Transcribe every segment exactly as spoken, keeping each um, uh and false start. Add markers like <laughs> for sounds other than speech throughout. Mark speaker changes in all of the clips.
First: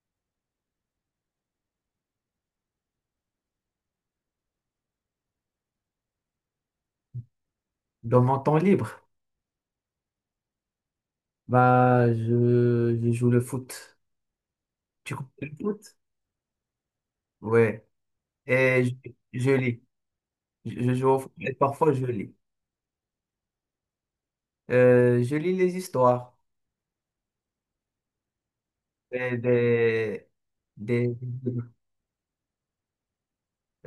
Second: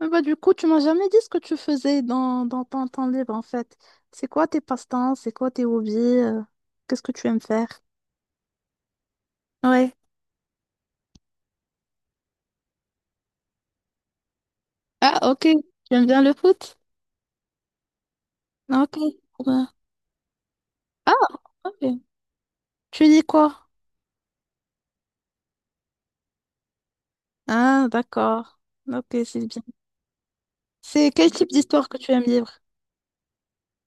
Speaker 1: Ah Bah, du coup, tu m'as jamais dit ce que tu faisais dans, dans ton temps libre en fait. C'est quoi tes passe-temps? C'est quoi tes hobbies? euh, Qu'est-ce que tu aimes faire?
Speaker 2: Dans mon temps libre,
Speaker 1: Ouais.
Speaker 2: bah, je, je joue le foot. Tu
Speaker 1: Ah,
Speaker 2: comprends
Speaker 1: ok.
Speaker 2: le
Speaker 1: Tu
Speaker 2: foot?
Speaker 1: aimes bien le foot?
Speaker 2: Ouais.
Speaker 1: Ah,
Speaker 2: Et
Speaker 1: ok.
Speaker 2: je, je
Speaker 1: Ouais.
Speaker 2: lis. Je, je joue
Speaker 1: Ah,
Speaker 2: au foot et
Speaker 1: ok.
Speaker 2: parfois je lis.
Speaker 1: Tu dis quoi?
Speaker 2: Euh, je lis les histoires.
Speaker 1: Ah, d'accord. Ok,
Speaker 2: Et
Speaker 1: c'est bien.
Speaker 2: des, des,
Speaker 1: C'est quel type d'histoire que tu aimes lire?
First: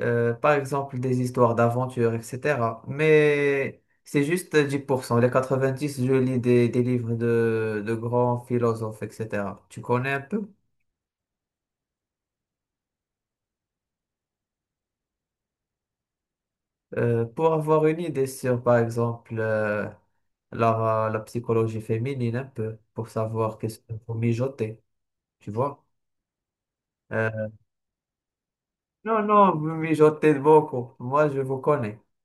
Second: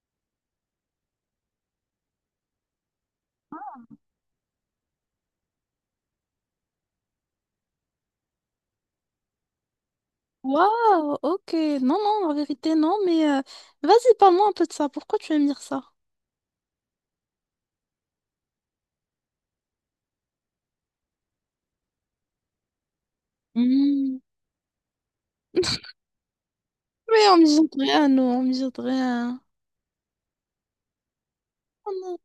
Speaker 2: euh, par exemple, des histoires d'aventure, et cetera. Mais c'est juste dix pour cent. Les quatre-vingt-dix, je lis des, des livres de, de grands philosophes, et cetera. Tu connais un peu?
Speaker 1: Waouh, ok. Non, non, en vérité, non, mais euh, vas-y, parle-moi un peu de ça. Pourquoi tu aimes lire ça?
Speaker 2: Euh, pour avoir une idée sur, par exemple, euh, la, la psychologie féminine un peu, pour savoir qu'est-ce qu'il faut
Speaker 1: Hmm.
Speaker 2: mijoter, tu vois.
Speaker 1: <laughs> Mais on me
Speaker 2: Euh,
Speaker 1: jette rien, nous, on me jette
Speaker 2: non,
Speaker 1: rien.
Speaker 2: non, vous mijotez beaucoup, moi je vous
Speaker 1: Oh
Speaker 2: connais.
Speaker 1: non.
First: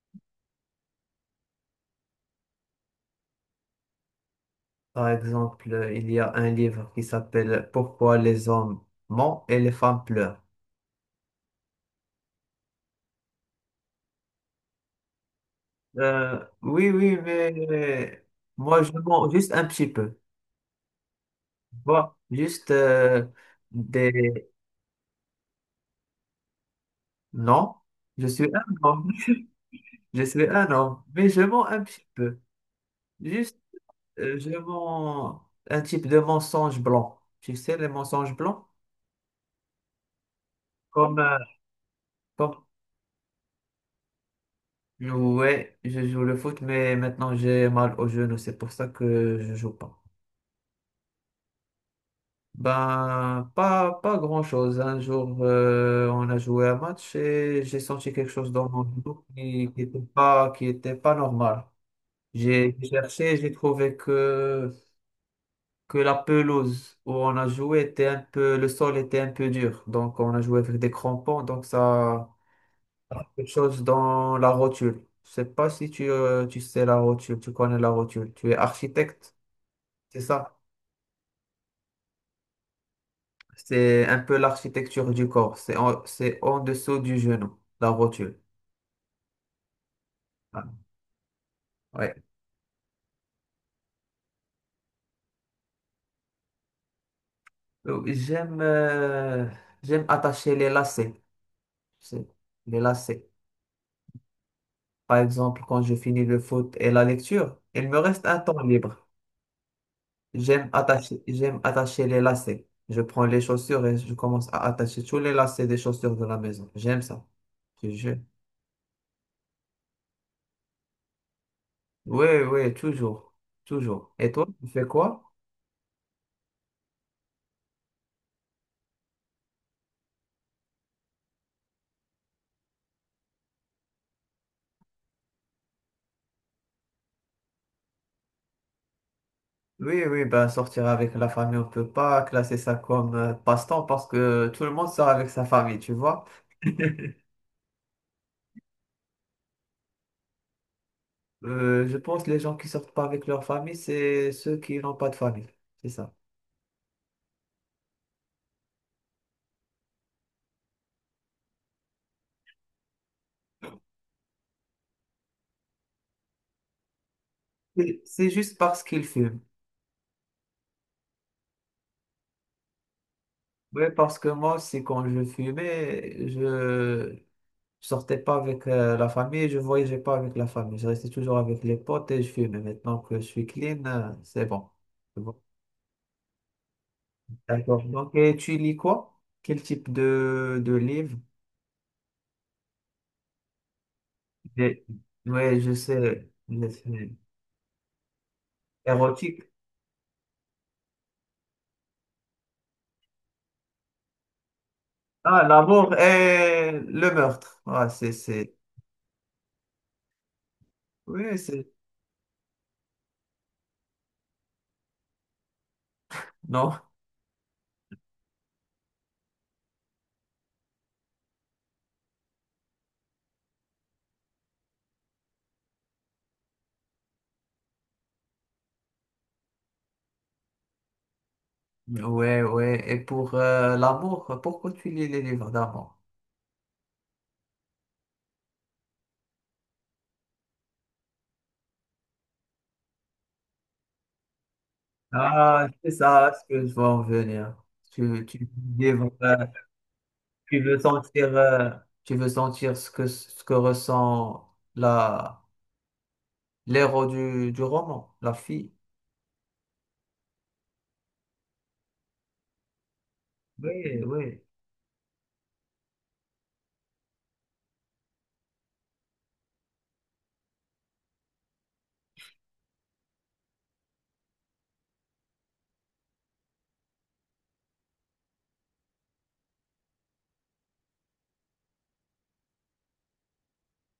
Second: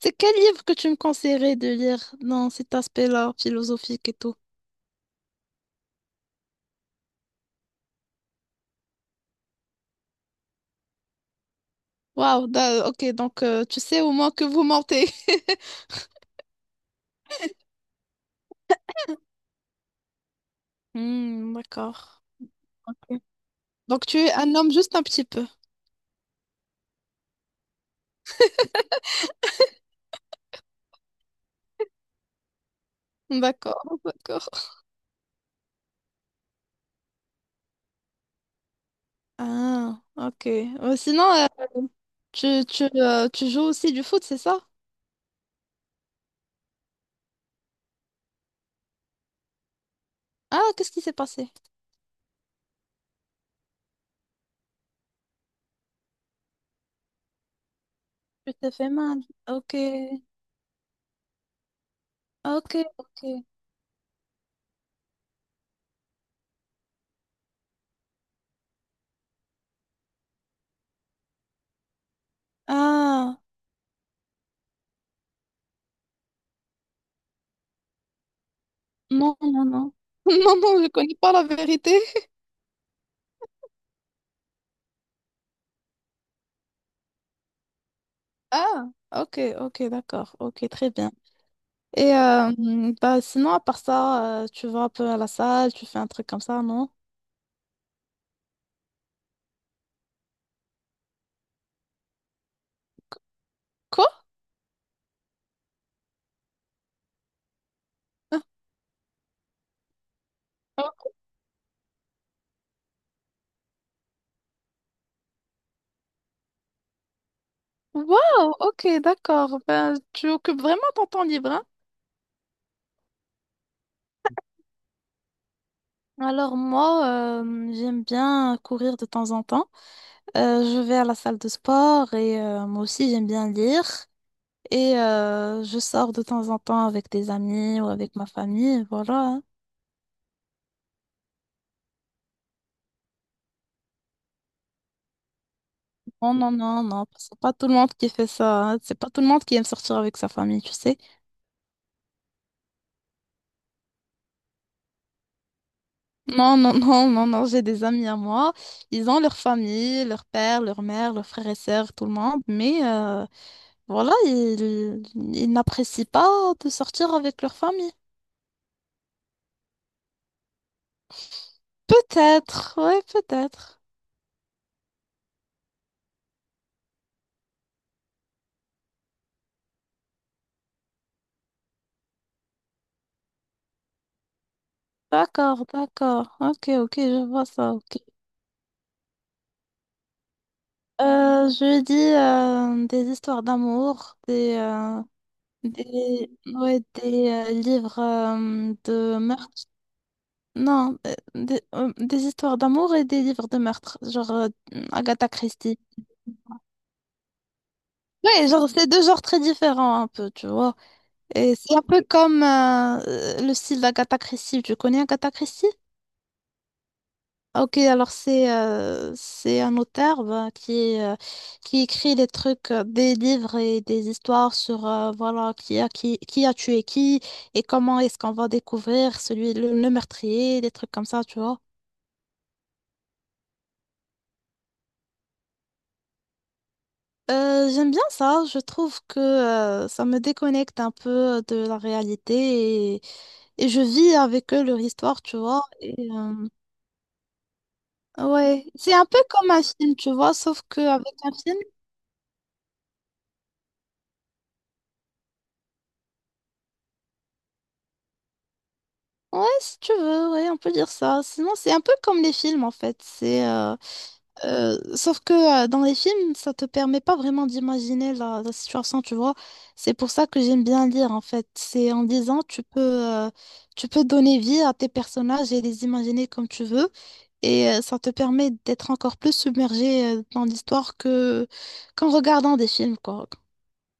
Speaker 1: C'est quel livre que tu me conseillerais de lire dans cet aspect-là, philosophique et tout?
Speaker 2: Par exemple, euh, il y a un livre qui s'appelle Pourquoi les hommes mentent et les femmes pleurent.
Speaker 1: Waouh, da- ok, donc euh, tu sais au moins que vous mentez. <laughs>
Speaker 2: Euh, oui, oui, mais moi je mens juste un petit peu,
Speaker 1: Hmm,
Speaker 2: tu vois,
Speaker 1: d'accord.
Speaker 2: juste
Speaker 1: Ok.
Speaker 2: euh,
Speaker 1: Donc tu es
Speaker 2: des...
Speaker 1: un homme juste un petit peu.
Speaker 2: Non, je suis un homme, <laughs> je suis un homme, mais je mens un petit peu. Juste,
Speaker 1: D'accord, <laughs>
Speaker 2: euh,
Speaker 1: d'accord.
Speaker 2: je vends un type de mensonge blanc. Tu sais, les mensonges blancs?
Speaker 1: Ah, ok. Euh,
Speaker 2: Comme,
Speaker 1: sinon,
Speaker 2: euh,
Speaker 1: euh,
Speaker 2: comme
Speaker 1: tu, tu, euh, tu joues aussi du foot, c'est ça?
Speaker 2: ouais, je joue le foot, mais maintenant j'ai mal aux genoux. C'est pour ça que je joue pas.
Speaker 1: Ah, qu'est-ce qui s'est passé?
Speaker 2: Ben, pas, pas grand-chose. Un jour, euh, on a joué un match et j'ai senti quelque chose
Speaker 1: Tu
Speaker 2: dans
Speaker 1: t'es
Speaker 2: mon
Speaker 1: fait mal.
Speaker 2: genou qui
Speaker 1: Ok,
Speaker 2: n'était pas, qui était pas normal.
Speaker 1: ok,
Speaker 2: J'ai
Speaker 1: ok.
Speaker 2: cherché, j'ai trouvé que que la pelouse où on a joué était un peu, le sol était un peu dur. Donc, on a joué avec des crampons. Donc, ça,
Speaker 1: Ah,
Speaker 2: quelque chose dans la rotule. Je sais pas si tu, euh, tu sais la rotule, tu connais la rotule. Tu es
Speaker 1: non,
Speaker 2: architecte,
Speaker 1: non, non. <laughs>
Speaker 2: c'est ça?
Speaker 1: Non, non, je connais pas la vérité.
Speaker 2: C'est un peu l'architecture du corps. C'est en, c'est en dessous du genou, la rotule.
Speaker 1: Ah, ok, ok, d'accord, ok,
Speaker 2: Ah,
Speaker 1: très bien. Et
Speaker 2: ouais.
Speaker 1: euh, mm, bah, sinon, à part ça, euh, tu vas un peu à la salle, tu fais un truc comme ça, non?
Speaker 2: Euh, J'aime, euh, j'aime attacher les lacets. C'est- Les lacets.
Speaker 1: Quoi?
Speaker 2: Par exemple, quand je finis le foot et la lecture, il me reste un temps libre. J'aime attacher, j'aime attacher les lacets. Je prends les chaussures et je commence à attacher tous les lacets des chaussures de la maison. J'aime ça. Je, je-
Speaker 1: Wow, ok, d'accord. Ben, tu occupes vraiment ton temps libre, hein?
Speaker 2: Oui, oui, toujours. Toujours. Et toi, tu fais quoi?
Speaker 1: Alors moi, euh, j'aime bien courir de temps en temps. Euh, je vais à la salle de sport et euh, moi aussi j'aime bien lire. Et euh, je sors de temps en temps avec des amis ou avec ma famille, voilà, hein.
Speaker 2: Oui, oui, ben sortir avec la famille, on peut pas classer ça comme euh, passe-temps parce que tout le monde sort avec sa famille, tu vois.
Speaker 1: Non, non, non, non,
Speaker 2: <laughs>
Speaker 1: c'est pas tout le monde qui fait ça, hein. C'est pas tout le monde qui aime sortir avec sa famille, tu sais.
Speaker 2: Euh, je pense que les gens qui sortent pas avec leur famille, c'est ceux qui n'ont pas de famille. C'est ça.
Speaker 1: Non, non, non, non, non, j'ai des amis à moi. Ils ont leur famille, leur père, leur mère, leurs frères et sœurs, tout le monde. Mais euh, voilà, ils, ils n'apprécient pas de sortir avec leur famille.
Speaker 2: C'est c'est juste parce qu'ils fument.
Speaker 1: Peut-être, ouais, peut-être.
Speaker 2: Oui, parce que moi aussi, quand je fumais, je, Je sortais pas avec euh, la famille et je voyageais pas avec la famille. Je restais toujours avec les potes et je fumais. Maintenant que je suis clean, euh, c'est bon. C'est bon.
Speaker 1: D'accord, d'accord. Ok, ok, je vois ça,
Speaker 2: D'accord.
Speaker 1: ok.
Speaker 2: Donc, et tu lis quoi? Quel type de, de livre?
Speaker 1: Euh, je dis euh, des histoires d'amour, des,
Speaker 2: Des-
Speaker 1: euh,
Speaker 2: Ouais, je
Speaker 1: Des,
Speaker 2: sais. je
Speaker 1: ouais,
Speaker 2: sais.
Speaker 1: des euh, livres euh, de
Speaker 2: Érotique.
Speaker 1: meurtre. Non, euh, des, euh, des histoires d'amour et des livres de meurtre, genre euh, Agatha
Speaker 2: Ah,
Speaker 1: Christie.
Speaker 2: l'amour et le meurtre. Ah, c'est,
Speaker 1: Ouais,
Speaker 2: c'est.
Speaker 1: genre c'est deux genres très différents un peu, tu vois.
Speaker 2: Oui,
Speaker 1: Et
Speaker 2: c'est.
Speaker 1: c'est un peu comme euh, euh, le style d'Agatha Christie. Tu connais Agatha Christie?
Speaker 2: Non.
Speaker 1: Ok, alors c'est euh, c'est un auteur ben, qui euh, qui écrit des trucs, euh, des livres et des histoires sur euh, voilà qui a qui qui a tué qui et comment est-ce qu'on va découvrir celui le, le meurtrier, des trucs comme ça, tu vois.
Speaker 2: Ouais, ouais. Et pour euh, l'amour, pourquoi tu lis les livres d'amour?
Speaker 1: Euh, j'aime bien ça, je trouve que euh, ça me déconnecte un peu de la réalité et, et je vis avec eux leur histoire, tu vois.
Speaker 2: Ah, c'est
Speaker 1: Et,
Speaker 2: ça
Speaker 1: euh,
Speaker 2: ce que je vois en venir. Tu, tu
Speaker 1: ouais, c'est un
Speaker 2: livres.
Speaker 1: peu comme un film, tu vois,
Speaker 2: Tu
Speaker 1: sauf
Speaker 2: veux
Speaker 1: qu'avec un
Speaker 2: sentir,
Speaker 1: film.
Speaker 2: euh, tu veux sentir ce que, ce que ressent la, l'héros du, du roman, la fille.
Speaker 1: Ouais, si tu veux, ouais, on peut dire ça. Sinon, c'est un peu comme les films, en fait. C'est, euh,
Speaker 2: Oui, oui.
Speaker 1: euh, sauf que euh, dans les films, ça te permet pas vraiment d'imaginer la, la situation, tu vois. C'est pour ça que j'aime bien lire, en fait. C'est en lisant, tu peux, euh, tu peux donner vie à tes personnages et les imaginer comme tu veux. Et euh, ça te permet d'être encore plus submergé euh, dans l'histoire que qu'en regardant des films, quoi.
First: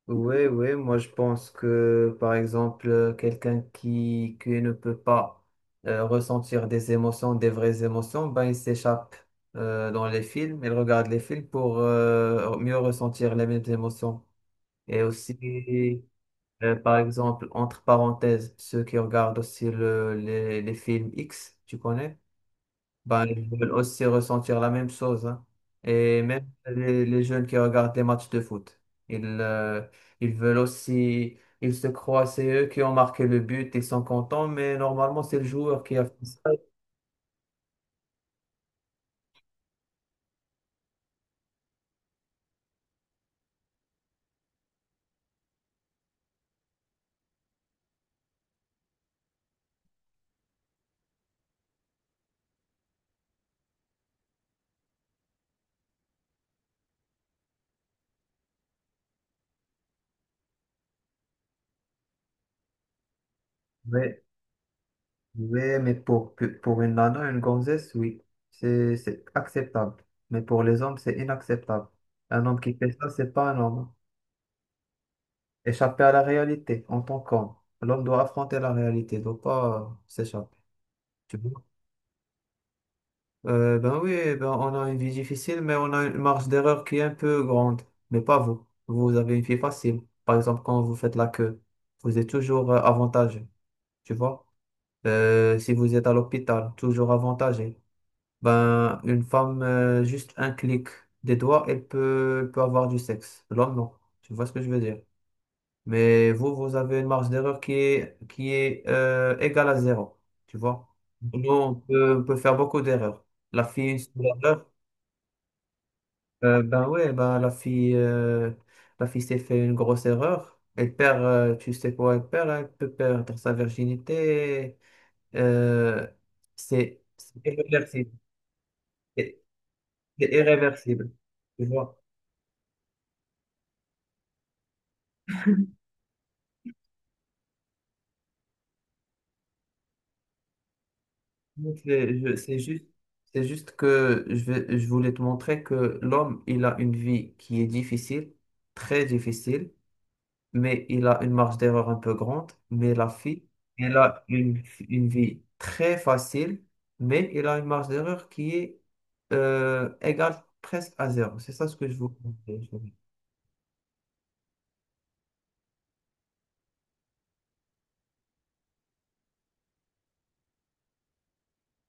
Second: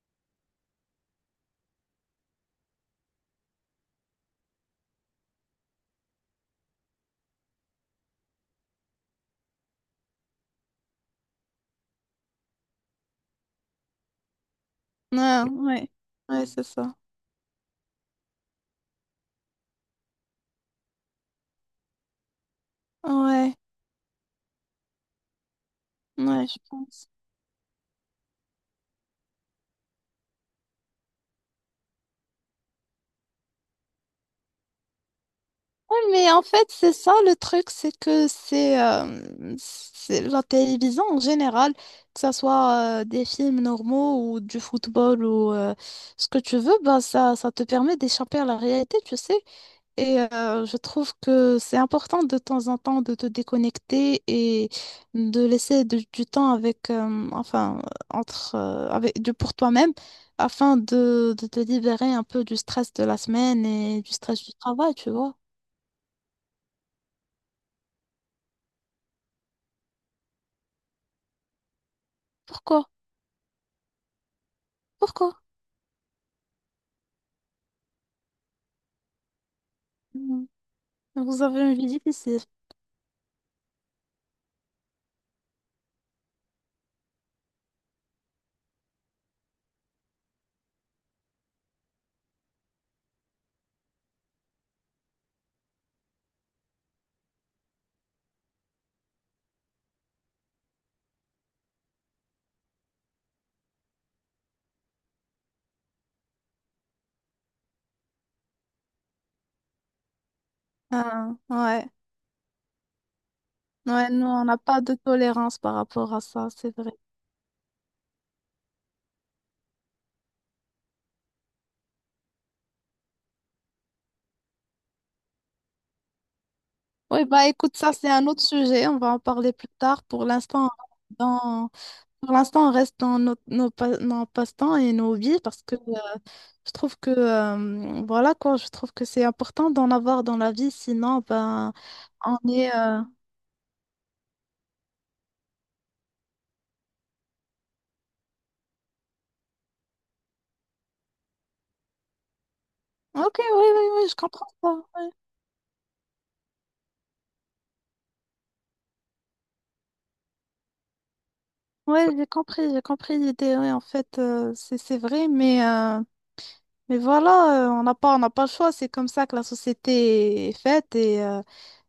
Speaker 2: Oui, oui, moi je pense que par exemple, euh, quelqu'un qui, qui ne peut pas euh, ressentir des émotions, des vraies émotions, ben il s'échappe euh, dans les films, il regarde les films pour euh, mieux ressentir les mêmes émotions. Et
Speaker 1: Ouais, ouais,
Speaker 2: aussi,
Speaker 1: ouais, c'est
Speaker 2: Euh,
Speaker 1: ça.
Speaker 2: par exemple, entre parenthèses, ceux qui regardent aussi le, les, les films iks, tu connais, ben, ils
Speaker 1: Ouais,
Speaker 2: veulent aussi ressentir la même chose, hein. Et
Speaker 1: ouais,
Speaker 2: même
Speaker 1: je
Speaker 2: les,
Speaker 1: pense.
Speaker 2: les jeunes qui regardent des matchs de foot, ils, euh, ils veulent aussi, ils se croient, c'est eux qui ont marqué le but, ils sont contents, mais normalement, c'est le joueur
Speaker 1: Oui,
Speaker 2: qui a fait
Speaker 1: mais en
Speaker 2: ça.
Speaker 1: fait, c'est ça le truc, c'est que c'est euh, c'est la télévision en général, que ce soit euh, des films normaux ou du football ou euh, ce que tu veux, bah, ça, ça te permet d'échapper à la réalité, tu sais. Et euh, je trouve que c'est important de temps en temps de te déconnecter et de laisser de- du temps avec, euh, enfin, entre, euh, avec, du, pour toi-même afin de, de te libérer un peu du stress de la semaine et du
Speaker 2: Mais,
Speaker 1: stress du travail, tu vois.
Speaker 2: mais, mais pour, pour une nana, une gonzesse, oui, c'est c'est acceptable. Mais pour les hommes, c'est inacceptable. Un homme qui
Speaker 1: Pourquoi?
Speaker 2: fait ça, c'est pas un homme, hein.
Speaker 1: Pourquoi?
Speaker 2: Échapper à la réalité en tant qu'homme. L'homme doit affronter la réalité, il doit pas euh,
Speaker 1: Hmm.
Speaker 2: s'échapper. Tu
Speaker 1: Vous avez
Speaker 2: vois?
Speaker 1: une vie difficile.
Speaker 2: Euh, ben oui, ben on a une vie difficile, mais on a une marge d'erreur qui est un peu grande. Mais pas vous. Vous avez une vie facile. Par exemple, quand vous faites la queue, vous êtes toujours euh, avantagé. Tu vois? Euh, si vous êtes à l'hôpital, toujours avantagé. Ben, une femme, euh, juste un clic des doigts, elle peut, elle peut avoir du sexe. L'homme, non. Tu vois ce que je veux dire? Mais vous, vous avez une marge d'erreur qui est, qui est euh, égale à zéro. Tu vois?
Speaker 1: Ah,
Speaker 2: Nous, on
Speaker 1: ouais.
Speaker 2: peut, on peut faire beaucoup d'erreurs. La fille, une seule
Speaker 1: Ouais, nous, on n'a
Speaker 2: erreur.
Speaker 1: pas de tolérance par rapport à ça,
Speaker 2: euh,
Speaker 1: c'est
Speaker 2: ben
Speaker 1: vrai.
Speaker 2: ouais, ben la fille, euh, la fille s'est fait une grosse erreur. Elle perd, euh, tu sais quoi, elle perd, hein, elle peut perdre sa virginité. Euh, c'est
Speaker 1: Oui,
Speaker 2: c'est
Speaker 1: bah écoute, ça, c'est
Speaker 2: irréversible.
Speaker 1: un autre sujet. On va en
Speaker 2: C'est
Speaker 1: parler plus tard. Pour
Speaker 2: c'est
Speaker 1: l'instant,
Speaker 2: irréversible.
Speaker 1: on
Speaker 2: Tu
Speaker 1: dans...
Speaker 2: vois?
Speaker 1: pour l'instant, on reste dans nos, nos, pa- nos passe-temps et nos vies parce que euh, je trouve que, euh, voilà quoi, je trouve que c'est important d'en avoir dans la vie. Sinon, ben,
Speaker 2: Donc, je- je-
Speaker 1: on
Speaker 2: C'est
Speaker 1: est.
Speaker 2: juste,
Speaker 1: euh,
Speaker 2: c'est juste que je vais- je voulais te montrer que l'homme, il a une vie qui est difficile, très difficile, mais il a une marge d'erreur un peu grande. Mais la
Speaker 1: Ok, oui,
Speaker 2: fille,
Speaker 1: oui,
Speaker 2: elle
Speaker 1: oui, je
Speaker 2: a
Speaker 1: comprends
Speaker 2: une,
Speaker 1: ça.
Speaker 2: une vie très facile, mais elle a une marge d'erreur qui est euh, égale presque à zéro. C'est ça ce que je
Speaker 1: Oui,
Speaker 2: vous
Speaker 1: j'ai compris,
Speaker 2: conseille.
Speaker 1: j'ai compris l'idée. Oui, en fait, euh, c'est c'est vrai, mais. euh, mais voilà, euh, on n'a pas, on n'a pas le choix. C'est comme ça que la société est faite et euh,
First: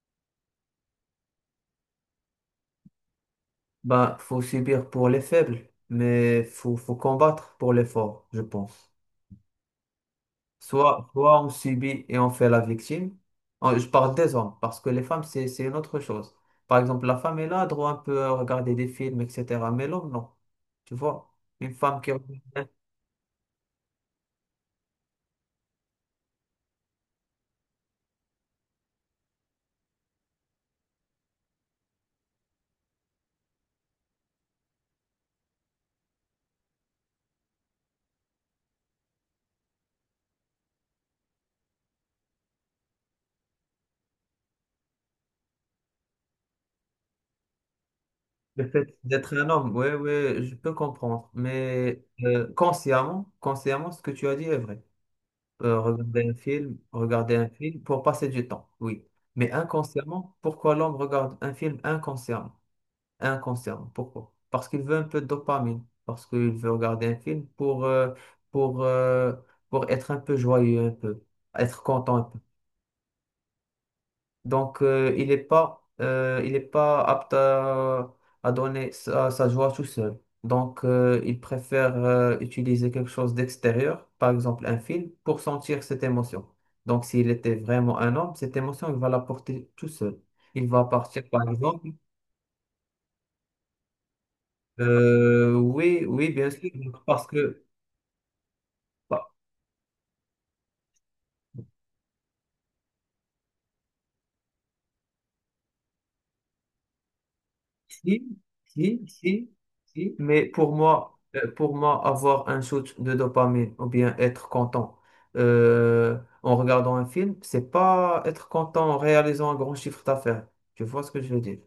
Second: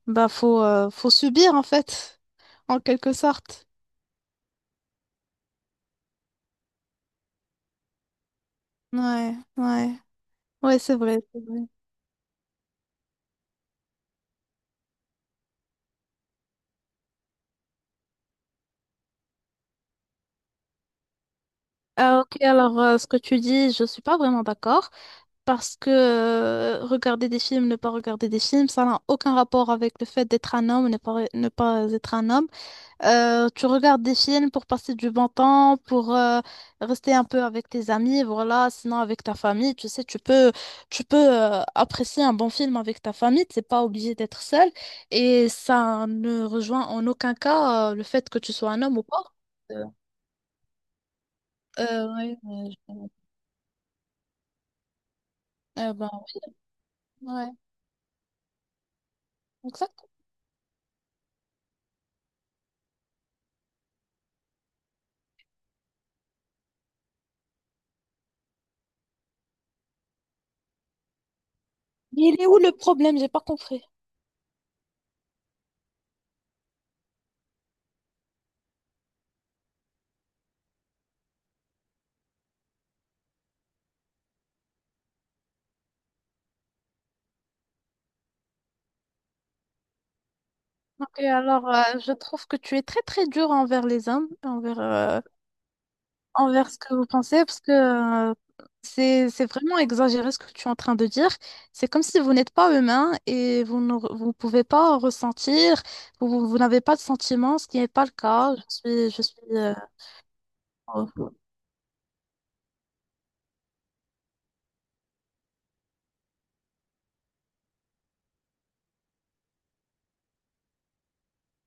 Speaker 1: bah faut, euh, faut subir en fait, <laughs> en quelque sorte.
Speaker 2: Ben, faut subir pour les faibles, mais faut, faut combattre pour les forts, je pense.
Speaker 1: Ouais, ouais, ouais, c'est
Speaker 2: Soit,
Speaker 1: vrai,
Speaker 2: soit
Speaker 1: c'est
Speaker 2: on
Speaker 1: vrai.
Speaker 2: subit et on fait la victime. En- Je parle des hommes, parce que les femmes, c'est, c'est une autre chose. Par exemple, la femme, elle a droit un peu à regarder des films, et cetera. Mais l'homme, non. Tu vois, une femme qui
Speaker 1: Ah,
Speaker 2: regrette
Speaker 1: ok, alors euh, ce que tu dis, je suis pas vraiment d'accord parce que euh, regarder des films, ne pas regarder des films, ça n'a aucun rapport avec le fait d'être un homme, ne pas, ne pas être un homme. Euh, tu regardes des films pour passer du bon temps, pour euh, rester un peu avec tes amis, voilà. Sinon, avec ta famille, tu sais, tu peux, tu peux euh, apprécier un bon film avec ta famille. T'es pas obligé d'être seul. Et ça ne rejoint en aucun cas euh, le fait que tu
Speaker 2: le
Speaker 1: sois un
Speaker 2: fait
Speaker 1: homme ou pas.
Speaker 2: d'être un homme,
Speaker 1: Euh,
Speaker 2: oui, oui, je peux comprendre. Mais
Speaker 1: euh, ouais,
Speaker 2: euh,
Speaker 1: ouais,
Speaker 2: consciemment, consciemment, ce que tu as dit est vrai. Euh,
Speaker 1: je- euh, ben,
Speaker 2: regarder un film, regarder un
Speaker 1: ouais,
Speaker 2: film pour passer du temps, oui. Mais
Speaker 1: exact.
Speaker 2: inconsciemment, pourquoi l'homme regarde un film inconsciemment? Inconsciemment. Pourquoi? Parce qu'il veut un peu de dopamine, parce qu'il veut regarder un film pour, euh, pour, euh, pour être un peu joyeux, un peu, être content un
Speaker 1: Mais
Speaker 2: peu.
Speaker 1: il est où le problème? J'ai pas compris.
Speaker 2: Donc, euh, il n'est pas, euh, il est pas apte à, à donner sa, sa joie tout seul. Donc, euh, il préfère euh, utiliser quelque chose d'extérieur, par exemple un film, pour sentir cette émotion. Donc, s'il était vraiment un homme, cette émotion, il va la porter tout seul. Il va
Speaker 1: Ok,
Speaker 2: partir, par
Speaker 1: alors
Speaker 2: exemple.
Speaker 1: euh, je trouve que tu es très très dur envers les hommes, envers euh,
Speaker 2: Euh, oui, oui, bien
Speaker 1: envers
Speaker 2: sûr.
Speaker 1: ce que
Speaker 2: Donc,
Speaker 1: vous
Speaker 2: Parce
Speaker 1: pensez parce
Speaker 2: que,
Speaker 1: que euh,
Speaker 2: bah,
Speaker 1: c'est c'est vraiment exagéré ce que tu es en train de dire. C'est comme si vous n'êtes pas humain et vous ne vous pouvez pas ressentir, vous, vous- vous n'avez pas de sentiments, ce qui n'est pas le
Speaker 2: si,
Speaker 1: cas. Je
Speaker 2: si,
Speaker 1: suis, je suis,
Speaker 2: si,
Speaker 1: euh,
Speaker 2: si, mais pour moi,
Speaker 1: oh.
Speaker 2: euh, pour moi, avoir un shoot de dopamine ou bien être content euh, en regardant un film, c'est pas être content en réalisant un grand chiffre d'affaires. Tu vois ce que je veux dire?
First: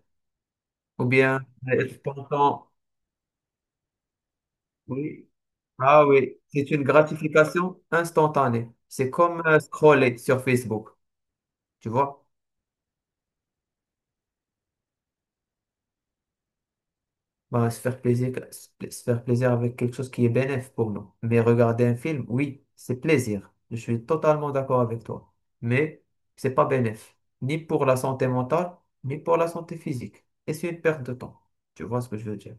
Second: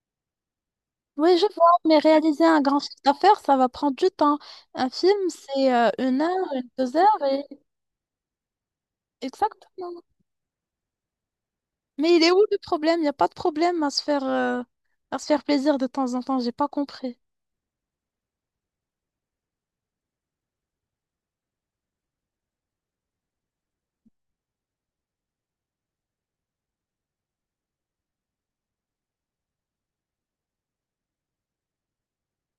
Speaker 2: Ou
Speaker 1: Oui,
Speaker 2: bien
Speaker 1: je vois, mais
Speaker 2: être
Speaker 1: réaliser un
Speaker 2: content,
Speaker 1: grand chiffre d'affaires, ça va prendre du temps. Un film,
Speaker 2: oui.
Speaker 1: c'est euh,
Speaker 2: Ah
Speaker 1: une
Speaker 2: oui,
Speaker 1: heure, une,
Speaker 2: c'est une
Speaker 1: deux heures, et...
Speaker 2: gratification instantanée. C'est comme euh,
Speaker 1: exactement.
Speaker 2: scroller sur Facebook, tu
Speaker 1: Mais il
Speaker 2: vois?
Speaker 1: est où le problème? Il n'y a pas de problème à se faire, euh, à se faire plaisir de temps en temps, j'ai pas compris.
Speaker 2: Bah, se faire plaisir, se faire plaisir avec quelque chose qui est bénéfique pour nous. Mais regarder un film, oui, c'est plaisir. Je suis totalement d'accord avec toi. Mais c'est pas bénéfique, ni pour la santé mentale, ni pour la santé physique. Et c'est une perte de temps. Tu vois ce que je veux dire?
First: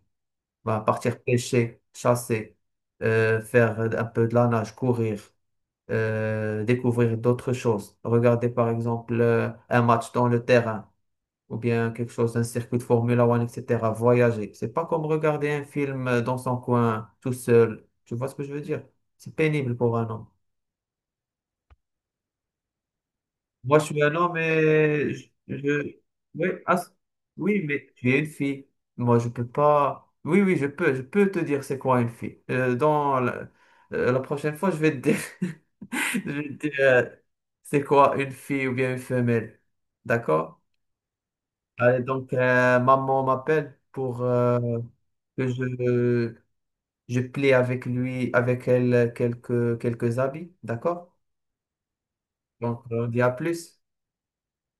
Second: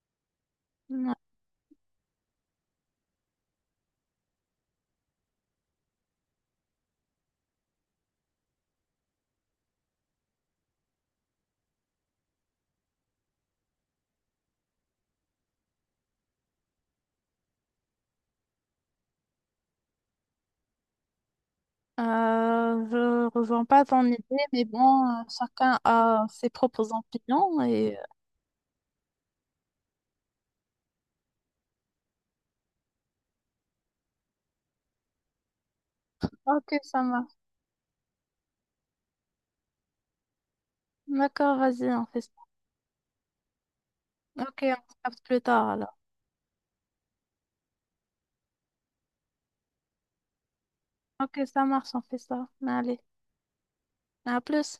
Speaker 2: Bah, partir pêcher, chasser, euh, faire un peu de la nage, courir, euh, découvrir d'autres choses. Regarder par exemple euh, un match dans le terrain ou bien quelque chose, un circuit de formule ouane, et cetera. Voyager. C'est pas comme regarder un film euh, dans son coin, tout seul. Tu vois ce que je veux dire? C'est pénible pour un homme.
Speaker 1: Euh, je rejoins
Speaker 2: Moi,
Speaker 1: pas
Speaker 2: je suis
Speaker 1: ton
Speaker 2: un
Speaker 1: idée,
Speaker 2: homme
Speaker 1: mais bon,
Speaker 2: et je...
Speaker 1: euh, chacun
Speaker 2: je-
Speaker 1: a
Speaker 2: Oui,
Speaker 1: ses
Speaker 2: ah, c-
Speaker 1: propres opinions
Speaker 2: oui, mais
Speaker 1: et... euh,
Speaker 2: tu es une fille. Moi, je peux pas... Oui, oui, je peux. Je peux te dire c'est quoi une fille. Euh, dans la... euh, la prochaine fois, je vais te dire, <laughs> je vais te
Speaker 1: Ok,
Speaker 2: dire
Speaker 1: ça
Speaker 2: euh,
Speaker 1: marche.
Speaker 2: c'est quoi une fille ou bien une femelle. D'accord?
Speaker 1: D'accord, vas-y,
Speaker 2: Allez,
Speaker 1: on fait ça.
Speaker 2: donc, euh, maman m'appelle pour... euh,
Speaker 1: Ok, on se capte plus
Speaker 2: que
Speaker 1: tard alors.
Speaker 2: je, je plie avec lui, avec elle, quelques, quelques habits, d'accord?
Speaker 1: Ok, ça marche, on fait ça.
Speaker 2: Donc,
Speaker 1: Allez,
Speaker 2: on dit à plus.
Speaker 1: à plus.